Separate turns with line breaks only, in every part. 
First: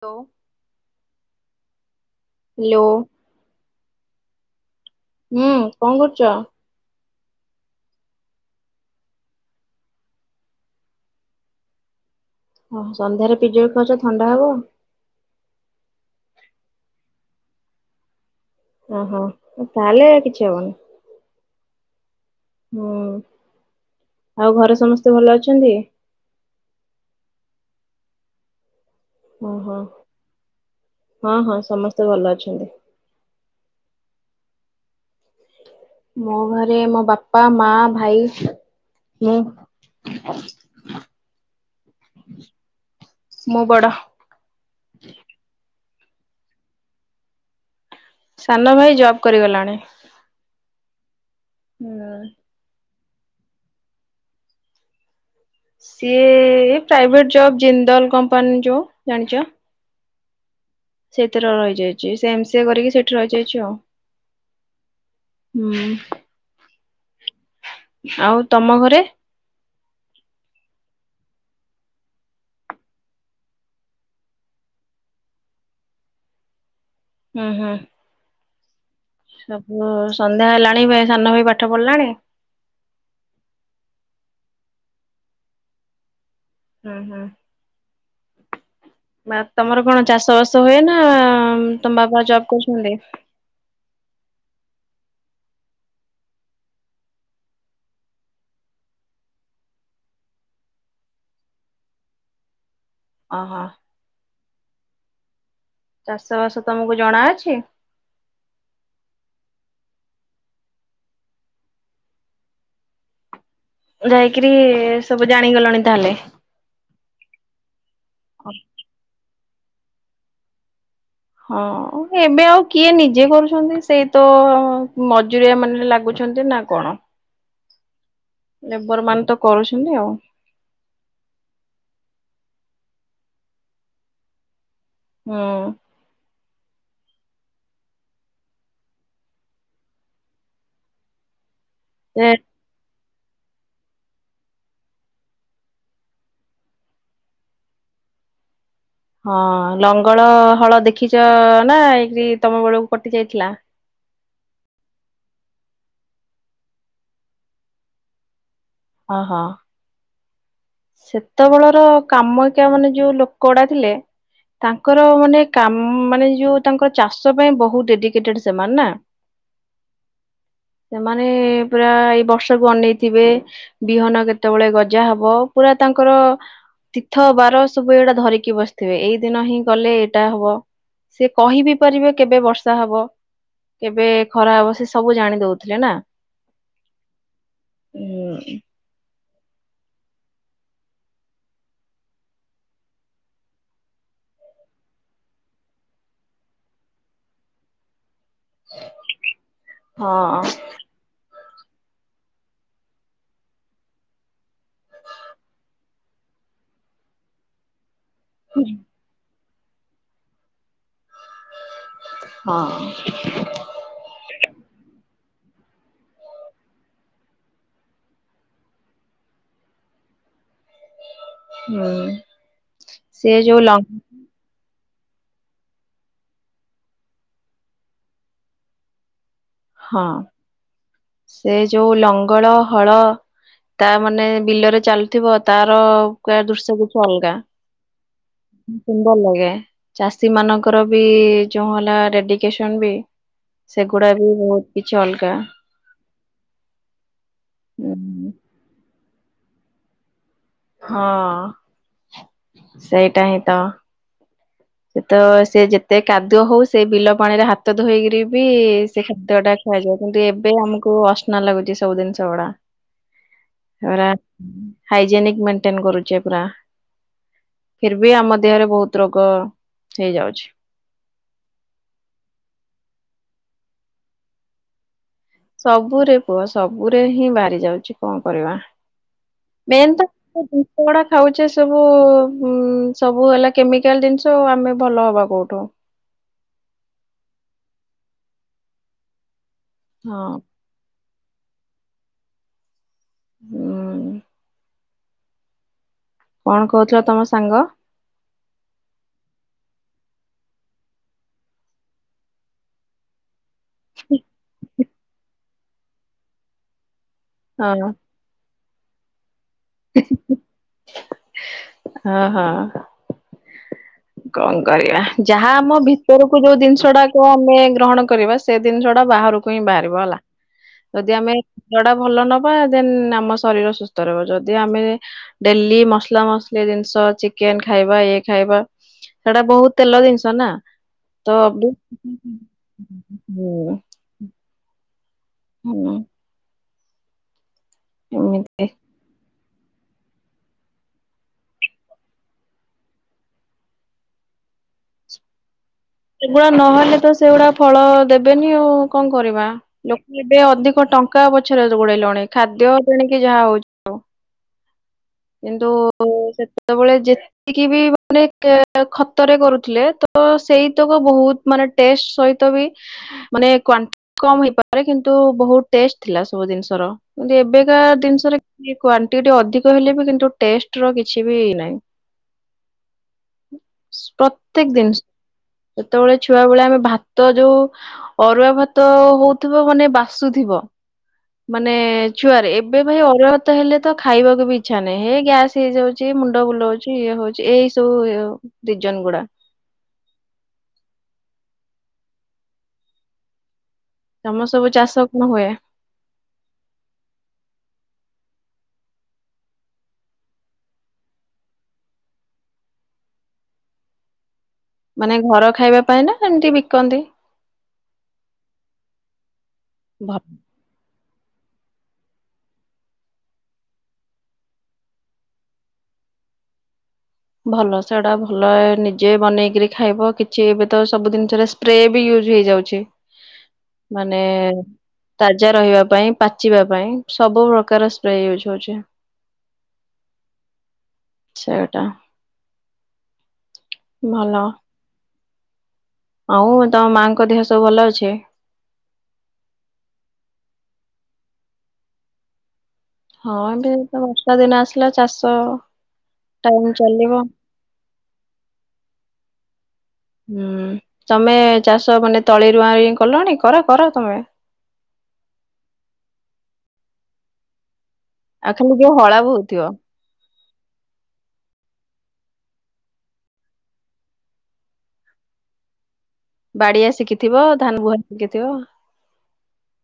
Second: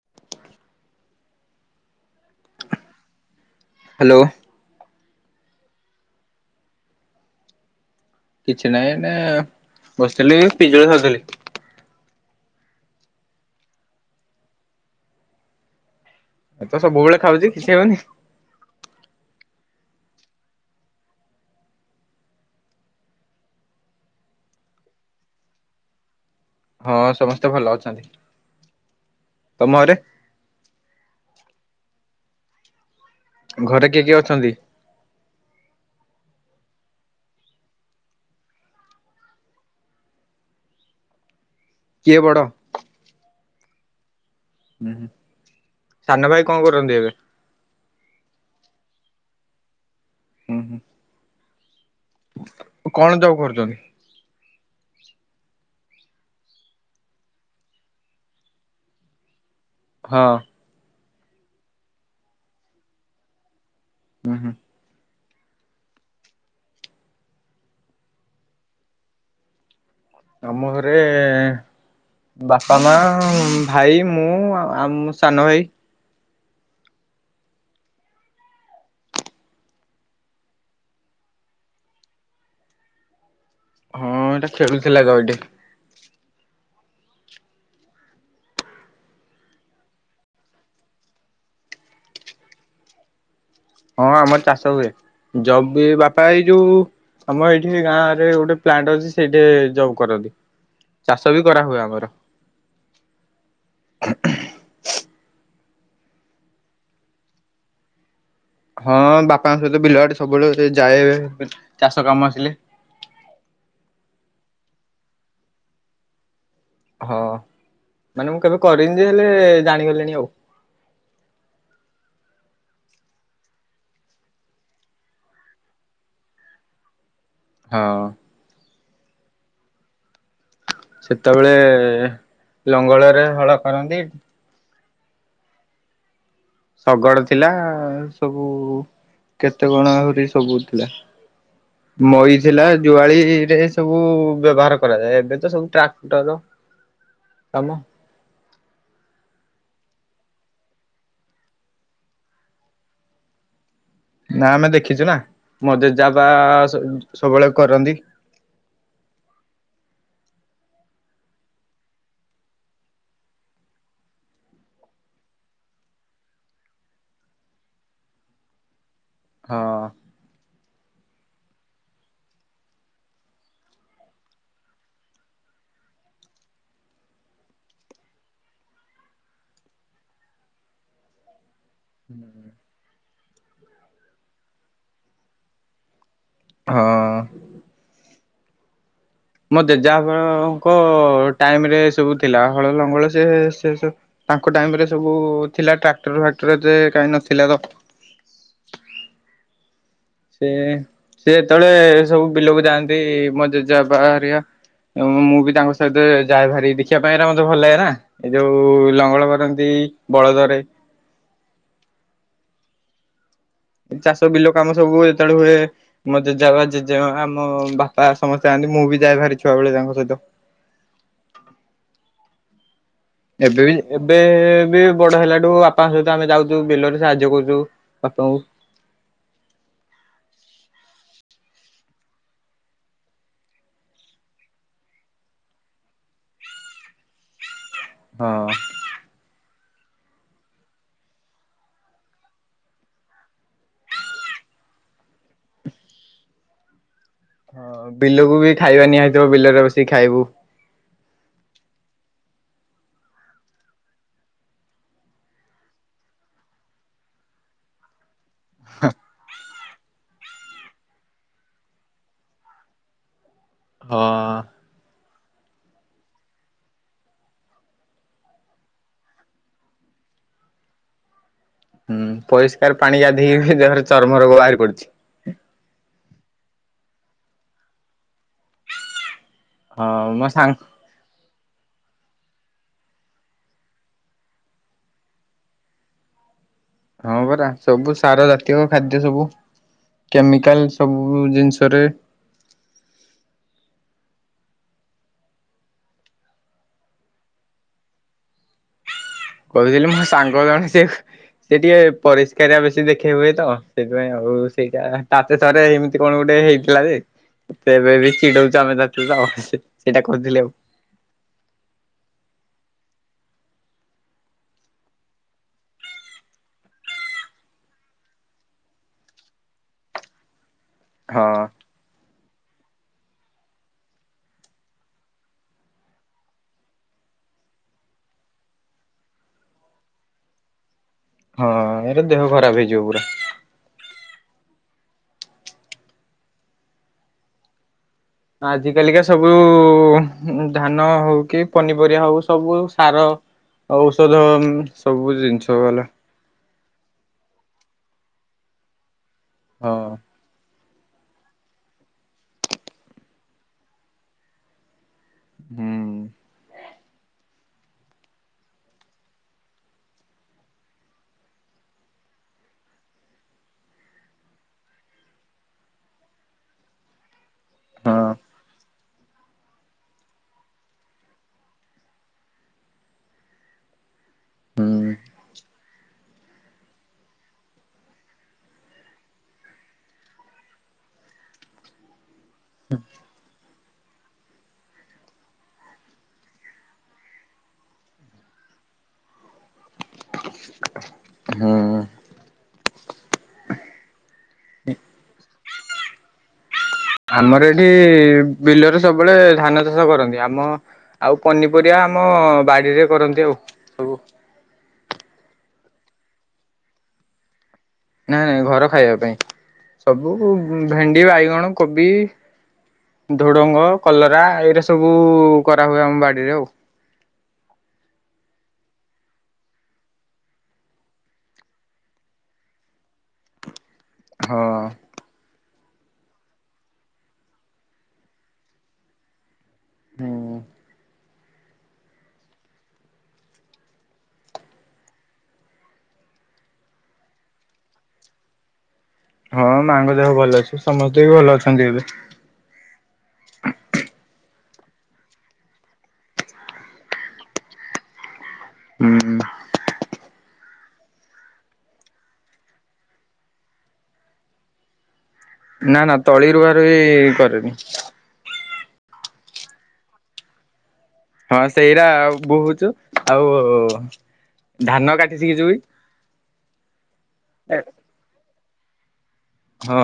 ତୋ । ଲୋ ।
ହା ଲୋ ।
ହୁଁ କଣ କରୁଛ ।
କିଛି ନହିଁ ଏଇଟେ ବସିଥିଲି ଏଇ ପିଜଳି ଖାଉଥିଲି ।
ଓ ହୋ ସନ୍ଧ୍ୟାରେ ପିଯୁଳି ଖାଉଚ ଥଣ୍ଡା ହବ ।
ଏ ତ ସବୁବେଳେ ଖାଉଛି କିଛି ହଉନି ।
ଓହୋ ତାହେଲେ କିଛି ହବନି । ହୁଁ ଆଉ ଘରେ ସମସ୍ତେ ଭଲ ଅଛନ୍ତି ।
ହଁ ସମସ୍ତେ ଭଲ ଅଛନ୍ତି ।
ଓ ହୋ ହଁ ହଁ ସମସ୍ତେ ଭଲ ଅଛନ୍ତି ।
ଘରେ କିଏ କିଏ ଅଛନ୍ତି ।
ମୋ ଘରେ ମୋ ବାପା ମା ଭାଇ । ମୋ ।
କିଏ ବଡ ।
ମୁଁ ବଡ ।
ହୁଁ ହୁଁ ସାନ ଭାଇ କଣ କରନ୍ତି ଏବେ ।
ସାନ ଭାଇ ଜବ୍ କରିଗଲାଣି ।
ହୁଁ ହୁଁ ।
[unintelligible]
କଣ ଯବ କରୁଛନ୍ତି ।
ସିଏ ଏ ପ୍ରାଇଭେଟ ଜବ୍ ଜିନ୍ଦଲ କମ୍ପାନୀ ଯୋଉ ଜାଣିଛ ।
ହଁ ।
ସେଇଥେର ରହିଯାଇଛି ସେ ଏମ ସି ଏ କରିକି ସେଠି ରହିଯାଇଛି ଆଉ ।
ଉଁ ହୁଁ।
ହୁଁ । ଆଉ ତମ ଘରେ ।
ଆମ ଘରେ । ବାପା ମା ଭାଇ ମୁଁ ଆଉ ମୋ ସାନ ଭାଇ ।
ହୁଁ ହୁଁ। ସବୁ ସନ୍ଧ୍ୟା ହେଲାଣି ସାନ ଭାଇ ପାଠ ପଢିଲାଣି ।
ହଁ ଏଇଟା ଖେଳୁଥିଲା ତ ଏଇଠି ।
ହୁଁ ହୁଁ । ବା ତମର କଣ ଚାଷ ବାସ ହୁଏ ନା ତମ ବାପା ଜବ୍ କରୁଛନ୍ତି ।
ହଁ ଆମର ଚାଷ ହୁଏ ଜବ ବି ବାପା ଏଇ ଯୋଉ ଆମ ଏଇଠି ଗାଁରେ ଗୋଟେ ପ୍ଲାଣ୍ଟ ଅଛି ସେଇଠି ଜବ କରନ୍ତି। ଚାଷ ବି କରା ହୁଏ ଆମର।
ଓହୋ ଚାଷବାସ ତମକୁ ଜଣା ଅଛି?
ହଁ ବାପାଙ୍କ ସହିତ ବିଲଆଡେ ସବୁବେଳେ ଯାଏ ଏ ଚାଷ କାମ ଆସିଲେ।
ଯାଇକିରି ସବୁ ଜାଣିଗଲଣି ତାହେଲେ?
ହଁ ମାନେ ମୁଁ କେବେ କରିନି ଯେ ହେଲେ ଜାଣିଗଲିଣି ଆଉ।
ହଁ ଏବେ ଆଉ କିଏ ନିଜେ କରୁଛନ୍ତି ସେଇ ତ ମଜୁରିଆ ମାନେ ଲାଗୁଚ୍ ଅଛନ୍ତି ନା କଣ?
ହଁ।
ଲେବର ମାନ ତ କରୁଚନ୍ତି ଆଉ।
ସେତେବେଳେ ଲଙ୍ଗଳରେ ହଳ କରନ୍ତି।
ହୁଁ।
ଶଗଡ଼ ଥିଲା ସବୁ କେତେ କଣ ଆହୁରି ସବୁ ଥିଲା।
ଯେ
ମଇ ଥିଲା। ଜୁଆଳି ରେ ସବୁ ବ୍ୟବହାର କରାଯାଏ। ଏବେ ତ ସବୁ ଟ୍ରାକ୍ଟର କାମ।
ହଁ ଲଙ୍ଗଳ ହଳ ଦେଖିଛ ନା ଏକିରି ତମ ବେଳକୁ କଟି ଯାଇଥିଲା?
ନା ଆମେ ଦେଖିଚୁ ନା ମୋ ଜେଜେ ବାପା ସ-ସବୁବେଳେ କରନ୍ତି।
ଅ ହଁ। ସେତେବେଳର କାମିକା ମାନେ ଯୋଉ ଲୋକ ଗୁଡା ଥିଲେ। ତାଙ୍କର ମାନେ କାମ ମାନେ ଯୋଉ ତାଙ୍କ ଚାଷ ପାଇଁ ବହୁତ ଡେଡିକେଟେଡ ସେମାନେ ନା?
ହଁ।
ସେମାନେ ପୁରା ଏଇ ବର୍ଷାକୁ ଅନେଇଥିବେ। ବିହନ କେତେବେଳେ ଗଜା ହବ। ପୁରା ତାଙ୍କର ତୀର୍ଥ ବାର ସବୁ ଏଇଟା ଧରିକି ବସିଥିବେ। ଏଇ ଦିନ ହିଁ ଗଲେ ଏଇଟା ହବ। ସେ କହିବି ପାରିବେ କେବେ ବର୍ଷା ହବ କେବେ ଖରା ହବ ସେ ସବୁ ଜାଣି ଦଉଥିଲେ ନା?
ହଁ।
ହୁଁ।
ମୋ ଜେଜେବାପାଙ୍କ ଟାଇମ ରେ ସବୁ ଥିଲା ହଳ ଲଙ୍ଗଳ ସେ ସେସ ତାଙ୍କ ଟାଇମ ରେ ସବୁ ଥିଲା ଟ୍ରାକ୍ଟର ଫାକ୍ଟର ଏତେ କାହିଁ ନଥିଲା ତ।
ହଁ।
ସେ ସେ ଯେତେବେଳେ ସବୁ ବିଲକୁ ଯାଆନ୍ତି ମୋ ଜେଜେ ବାପା ହେରିକା ଏଁ ମୁଁ ବି ତାଙ୍କ ସହିତ ଯାଏ ଭାରି ଦେଖିବା ପାଇଁ ମତେ ଏରା ଭଲ ଲାଗେ ନା? ଏଇ ଯୋଉ ଲଙ୍ଗଳ କରନ୍ତି ବଳଦରେ।
ହଁ।
ଚାଷ ବିଲ କାମ ସବୁ ଯେତେବେଳେ ହୁଏ। ମୋ ଜେଜେବାପା ଜେଜେମାଆ ମୋ ବାପା ସମସ୍ତେ ଯାନ୍ତି। ମୁଁ ବି ଯାଇଏ ଭାରି ଛୁଆବେଳେ ତାଙ୍କ ସହିତ।
ହୁଁ। ସେ ଯୋଉ
ଏବେ
ଲ
ବି ଏବେ ବି ବଡ ହେଲାଠୁ ବାପାଙ୍କ ସହିତ ଆମେ ଯାଉଚୁ ବିଲରେ ସାହାଯ୍ୟ କରୁଚୁ ବାପାଙ୍କୁ।
ହଁ ସେ ଯୋଉ ଲଙ୍ଗଳ ହଳ ତା ମାନେ ବିଲରେ ଚାଲୁଥିବ ତାର ପ ଦୃଶ୍ୟ କିଛି ଅଲଗା।
ହଁ
ସୁନ୍ଦର ଲାଗେ। ଚାଷୀମାନଙ୍କର ବି ଯୋଉଁ ହେଲା ଡେଡିକେସନ ବି ସେଗୁଡା ବି ବହୁତ କିଛି ଅଲଗା। ଉଁ
ବିଲୁକୁ ବି ଖାଇବା ନିଆ ହେଇଥିବ ବିଲରେ ବସିକି ଖାଇବୁ।
ହଁ ସେଇଟା ହିଁ ତ। ସେତ ସିଏ ଯେତେ କାଦୁଅ ହଉ ସେ ବିଲ ପାଣିରେ ହାତ ଧୋଇକି ରି ବି ସେ ଖାଦ୍ୟ ଟା ଖଆଯାଉ କିନ୍ତୁ ଏ ବେ ଆମକୁ ଅସ୍ନା ଲାଗୁଛି ସବୁ ଜିନିଷ
ହଁ
ଗୁଡା ହାଇଜେନିକ ମେଣ୍ଟେନ କରୁଛେ ପୁରା ଫର ବି ଆମ ଦେହରେ ବହୁତ ରୋଗ ହେଇଯାଉଛି।
ହୁଁ ପରିଷ୍କାର ପାଣି ଗାଧୋଇକ ଦେହରେ ଚର୍ମ ରୋଗ ବାହାରି ପଡୁଛି।
ସବୁରେ ପୁଅ ସବୁରେ ହିଁ ବାହାରି ଯାଉଛି କଣ କରିବା। ମେନ୍
ହଁ
ତ
ମୋ ସାଙ୍ଗ
ଜିନିଷ ଗୁଡା ଖାଉଛେ ସବୁ ସବୁ ହେଲା କେମିକାଲ ଜିନିଷ ଆ ଆମେ ଭଲ ହବା କୋଉଠୁ।
ହଁ ପରା ସବୁ ସାର ଜାତୀୟ ଖାଦ୍ୟ ସବୁ
ହଁ
କେମିକାଲ ସବୁ ଉଁ ଜିନିଷରେ
ହୁଁ କଣ କହୁଥିଲା ତମ ସାଙ୍ଗ?
କହୁଥିଲି ମୋ ସାଙ୍ଗ ଜଣ ସିଏ ସିଏ ଟିକେ ପରିଷ୍କାର ଆ ବେଶୀ ଦେଖେଇ ହୁଏ ତ। ସେଥିପାଇଁ ଆଉ ସେଇଟା ତାତ ରେ ଏମିତି କଣ ଗୋଟେ ହେଇଥିଲା ଯେ
ହଁ
ଏବେ ବି ଚିଡଉଛି। [unintelligible] ସେଇଟା କହୁଥିଲି ଆଉ।
ହଁ ହଁ। କଣ କରିବା ଯାହା ଆମ ଭିତରକୁ ଯୋଉ ଜିନିଷ ଟାକୁ ଆମେ ଗ୍ରହଣ କରିବା ସେ ଜିନିଷ ଟା ବାହାରକୁ ହିଁ ବାହାରିବ ହେଲା ଯଦି ଆମେ
ହଁ
ଟା ଭଲ ନ ନବା ଦେନ୍ ଆମ ଶରୀର ସୁସ୍ଥ ରହିବ ଯଦି ଆମେ ଡେଲି ମସଲା ମସଲି ଜିନିଷ ଚିକେନ ଖାଇବା ଇଏ ଖାଇବା ସେଟା ବହୁତ ତେଲ ଜିନିଷ ନା।
ହଁ ଏରା ଦେହ ଖରାପ ହେଇଯିବ ପୁରା।
[unintelligible] ହୁଁ। ଏମିତି
ଆଜ କାଲିକା ସବୁ ହଁ ଧାନ ହଉ କି ପନିପରିବା ହଉ ସବୁ ସାର ଔଷଧ ସବୁ ଜିନିଷ ଗଲା।
ହେରା ନହେଲେ ତ ସେଗୁଡା ଫଳ ଦେବେନି ଆଉ କଣ କରିବା
ହଁ।
ଲୋକ ଏବେ ଅଧିକ କ ଟଙ୍କା ପଛରେ ଗୋଡେଇଲଣି ଖାଦ୍ୟ ଟଣ କି ଯାହା ହଉଛି ହଉ। କିନ୍ତୁ
ହୁଁ
ସେ ସେତେବେଳେ ଯେତିକି ବି ମାନେ ଖତରେ କରୁଥିଲେ ତ ସେଇ [unintelligible] ବହୁତ୍ ମାନେ ଟେଷ୍ଟ ସହିତ ବି ମାନେ କ୍ୟାଣ୍ଟ କାମ ହେଇପାରେ କିନ୍ତୁ ବହୁତ୍ ଟେ ଟେଷ୍ଟ ଥିଲା ସବୁ ଜିନିଷର କିନ୍ତୁ ଏବେକା
ହଁ
ଜିନିଷରେ କ୍ୟାଣ୍ଟିଟି ଅଧିକ ହେଲେ ବି କିନ୍ତୁ ଟେଷ୍ଟ ର କିଛି ବି ନାହିଁ।
ହୁଁ
ପ୍ରତ୍ୟେକ ଦିନ ସେତେବେଳେ ଛୁଆ ବେଳେ ଆମେ ଭାତ ଯୋଉ ଅରୁଆ ଭାତ ହଉଥିବ ମାନେ ବାସୁଥିବ। ମାନେ ଛୁଆରେ ଏବେ ଭାଇ ଅରୁଆ ଭାତ ହେଲେ। ତ ଖାଇବାକୁ ବି ଇଚ୍ଛା ନାହିଁ ହେ ଗ୍ୟାସ୍ ହେଇାଉଉଛି ମୁଣ୍ଡ ବୁଲଉଛି ଇଏ ହଉଛି ଏଇ ସବୁ ଜନଗୁଡ଼ା।
ହୁଁ।
ତମ ସବୁ ଚାଷ କଣ ହୁଏ?
ଆମର ଏଠି ବିଲରେ ସବୁବେଳେ ଧାନ ଚାଷ କରନ୍ତି ଆମ ଆଉ ପନିପରିବା। ଆମ ବାଡିରେ କରନ୍ତି ଆଉ ସବୁ।
ମାନେ ଘର ଖାଇବା ପାଇଁ ନା ଏମିତି ବିକନ୍ତି?
ନାଇ ନାଇଁ ଘର ଖାଇବା ପାଇଁ ସବୁ
ଭଲ
ଭେଣ୍ଡି ବାଇଗଣ କୋବି ଝୁଡଙ୍ଗ କଲରା ଏଇରା ସବୁ କରାହୁଏ ଆମ ବାଡିରେ ଆଉ।
ଭଲ ସେଟା ଭଲ ନିଜେ ବନେଇକରି ଖାଇବ କିଛି ଏବେ ତ ସବୁ ଜିନିଷରେ ସ୍ପ୍ରେ ବି ହେଇଯାଉଛି ମାନେ
ହଁ।
ତା ଜା ରହିବା ପାଇଁ ପାଚିବା ପାଇଁ ସବୁ ପ୍ରକାର ସ୍ପ୍ରେ ୟୁଜ ହଉଛି।
ହୁଁ
ସେଟା ଭଲ। ଆଉ ତମ ମାଙ୍କ ଦେହ ସବୁ ଭଲ ଅଛି?
ହଁ ମାଙ୍କ ଦେହ ଭଲ ଅଛି ସମସ୍ତେ ବି ଭଲ ଅଛନ୍ତି ଏବେ।
ହଁ ଏବେ ତ ବର୍ଷା ଦିନ ଆସିଲା ଚାଷ ଟାଇମ ଚାଲିବ।
ହୁଁ।
ହୁଁ ତମେ ଚାଷ ମାନେ ତଳିରୁଆ କଲଣି କର କର ତମେ। [inaudible]
ନା ନା ତଳି ରୁଆରୁଇ କରେନି।
ଆଉ ଖାଲି ଯଉ ହଳାବହୁଥିବ।
ହଁ ସେଇରା ବୋହୁଛୁ ଆଉ ଧାନ କାଟିସିକିି ଯି।
ବାଡିଆ ଶିଖିଥିବ ଧାନ ବୁହା ଶିଖିଥିବ।
ହଁ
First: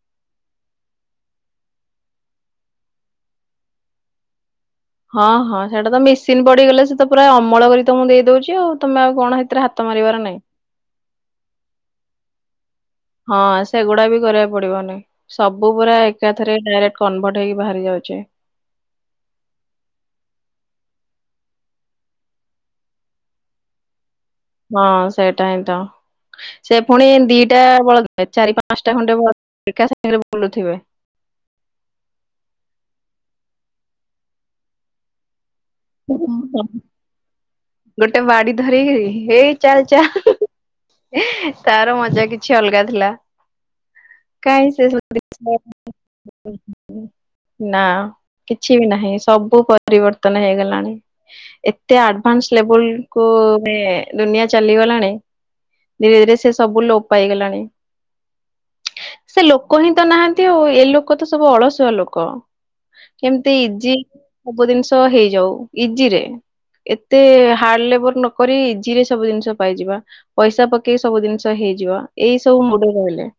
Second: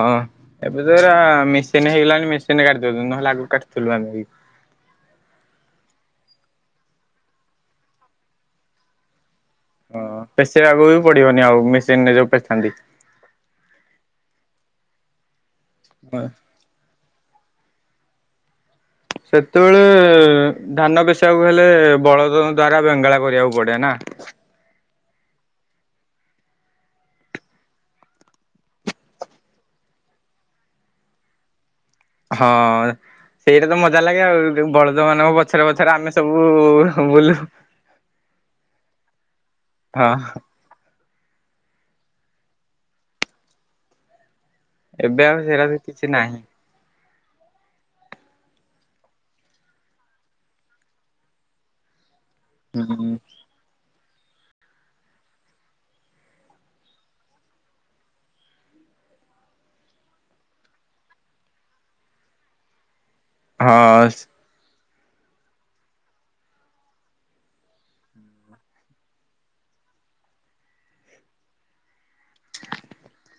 ଏବେ ତ ହେରା ମେସିନ ହେଇଗଲାଣି ମେସିନରେ କାଟି ଦଉଛନ୍ତି ନହେଲେ ଆଗକୁ କାଟିଥିଲୁ ଆମେ ବି।
ହଁ ହଁ ସେଇଟା ତ ମେସିନ ପଡିଗଲେ ସେ ତ ପୁରା ଅମଳ କରି ତମକୁ ଦେଇଦଉଛି ଆଉ ତମେ ଆଉ କଣ ହେଇ
ହଁ ପେଶେଇବାକୁ ବି ପଡିବନି ଆଉ ମେସିନରେ ଯୋଉ ପେସାନ୍ତି।
ହଁ ସେଗୁଡା ବି କରିବାକୁ ପଡିବନି ସବୁ ପୁରା ଏକାଥରେ ଡାଇରେକ୍ଟ କନଭଟ ପେସେଇକି ବାହାରି ଯାଉଛି।
ସେତେବେଳେ ଧାନ ପେଶିବାକୁ ହେଲେ ବଳଦ ଦ୍ଵାରା ବେଙ୍ଗଳା କରିବାକୁ ପଡେ ନା।
ହଁ ସେଇଟା ହିଁ ତ। ସେ ପୁଣି ଦିଟା ବଳଦ ନୁହେଁ ଚାରି ପାଞ୍ଚଟା ଖଣ୍ଡେ ବଳଦ। ଏକାସାଙ୍ଗରେ ବୁଲୁଥିବେ।
ହଁ ସେଇଟା ତ ମଜା ଲାଗେ ଆଉ ବଳଦ ମାନଙ୍କ ପଛରେ ପଛରେ ଆମେ ସବୁ ବୁଲୁ।
ଗୋଟେ ବାଡି ଧରିକି ହେଇ ଚାଲ
ହଁ
ଚାଲ। ତାର ମଜା କିଛି ଅଲଗା ଥିଲା। କାଇଁ ସେ
ଏବେ ଆଉ ସେରା ବି କିଛି ନାହିଁ
[unintelligible] ନା କିଛି ବି ନାହିଁ ସବୁ ପରିବର୍ତ୍ତନ ହେଇଗଲା। ଏତେ ଆଡଭାନ୍ସ ଲେବଲୁ କୁ ମେ ଦୁନିଆ ଚାଲିଗଲାଣି ଧୀରେ ଧୀରେ ସେ ସବୁ ଲୋପ ପାଇଗଲାଣି। ସେ ଲୋକ ହିଁ ତ ନାହାନ୍ତି ଆଉ ଏ ଲୋକ ତ ସବୁ ଅଳସୁଆ ଲୋକ। କେମିତି ଇଜି
ହଁ।
ସବୁ ଜିନିଷ ହେଇଯାଉ ଇଜି ରେ ଏତେ ହାର୍ଡ ଲେବୁଲ ନକରି ଇଜି ରେ ସବୁ ଜିନିଷ ପାଇଯିବା ପଇସା ପକେଇ ସବୁ ଜିନିଷ ହେଇ ହେଇଯିବ ଏଇ ସବୁ ମୁଣ୍ଡ ରେ ରହିଲେ।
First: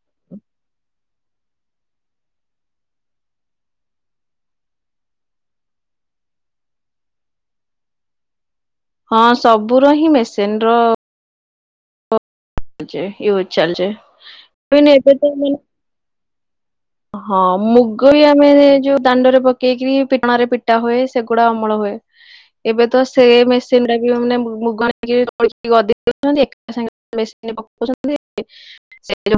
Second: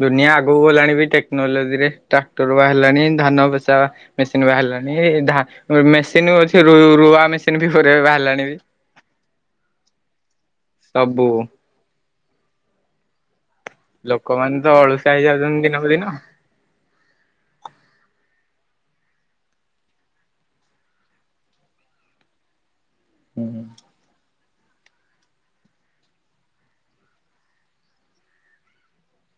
ଦୁନିଆ ଆଗକୁ ଗଲାଣି ବି ଟେ କ୍ନୋଲୋଜିରେ ଟ୍ରାକ୍ଟର ବାହାରିଲାଣି ଧାନ ପେସା ମେସିନ ବାହାରିଲାଣି ଧା ମେସିନି ଅଛି ରୁଆମେସିନ ବି ଗୁରେ ବାହାରିଲାଣି ବି।
ହଁ ସବୁର ହିଁ ମେସ
ସବୁ।
[unintelligible]
ଲୋକମାନେ ତ ଅଳସୁଆ
ଏବେ ତ ମ
ହେଇଯାଉଛନ୍ତି ଦିନକୁ ଦିନ।
ହଁ ମୁଗ ବି ଆମେ ଯୋଉ ଦାଣ୍ଡରେ ପକେଇକି ପିଟଣାରେ ପିଟା ହୁଏ ସେଗୁଡା ଅମଳ ହୁଏ। ଏବେ ତ ସେ ମେସିନ୍ ଟା ବି ମାନେ [unintelligible] ମେସିନ୍ ପକଉଛନ୍ତି। [unintelligible] ସେଟ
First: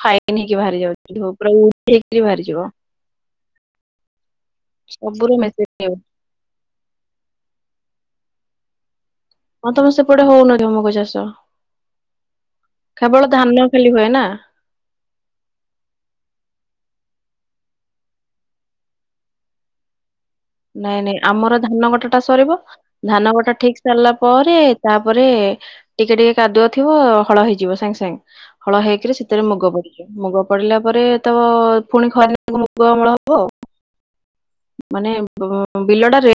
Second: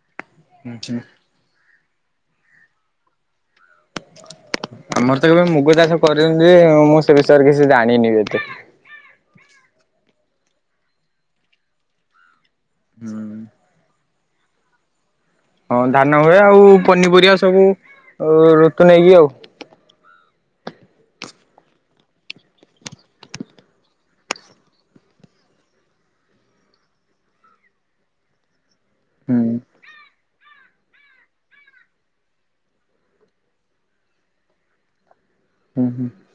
ଫାଇ ନି ହେଇକି ବାହାରି ଯାଉଛି ଧୂପ ହେଇକରି ବାହାରିଯିବ।
ଆମର ତ
ସବୁର
ଏବେ ମୁଗ
ମେସିନ
ଚାଷ କରିଛନ୍ତି ଯେ ମୁଁ ସେ ବିଷୟରେ କିଛି ଜାଣିନି ଏବେ। [inaudible]
ହଁ ତମ [unintelligible] ଚାଷ କେବଳ ଧାନ ଖାଲି ହୁଏ ନା।
ହଁ ଧାନ ହୁଏ ଆଉ ପନିପରିବା ସବୁ ଋତୁ ନେଇକି ଆଉ
[inaudible] ନାଇଁ ନାଇଁ ଆମର ଧାନ କଟାଟା ସରିବ ଧାନ କଟା ଠିକ ସରିଲା ପରେ ତାପରେ ଟିକେ ଟିକେ କାଦୁଅ ଥିବ ହଳ ହେଇଯିବ ସାଙ୍ଗେ ସାଙ୍ଗେ। ହଳ ହେଇକିରି
ହୁଁ
ସେଥିରେ ମୁଗ ବଢିଯିବ ମୁଗ ପଡିଲା ପରେ ତ ପୁଣି ଖରାକୁ ମୁଗ ଅମଳ ହବ ଆଉ। ମାନେ
ହୁଁ
ବିଲଟା
ହୁଁ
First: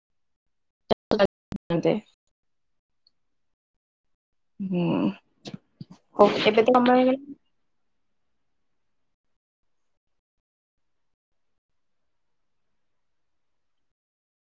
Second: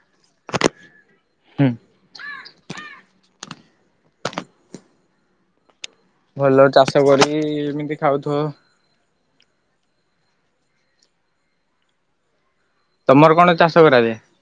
[unintelligible] ହଁ।
ଭଲ ଚାଷ କରି ଏମିତି ଖାଉଥିବ। ତମର କଣ ଚାଷ କରାଏ?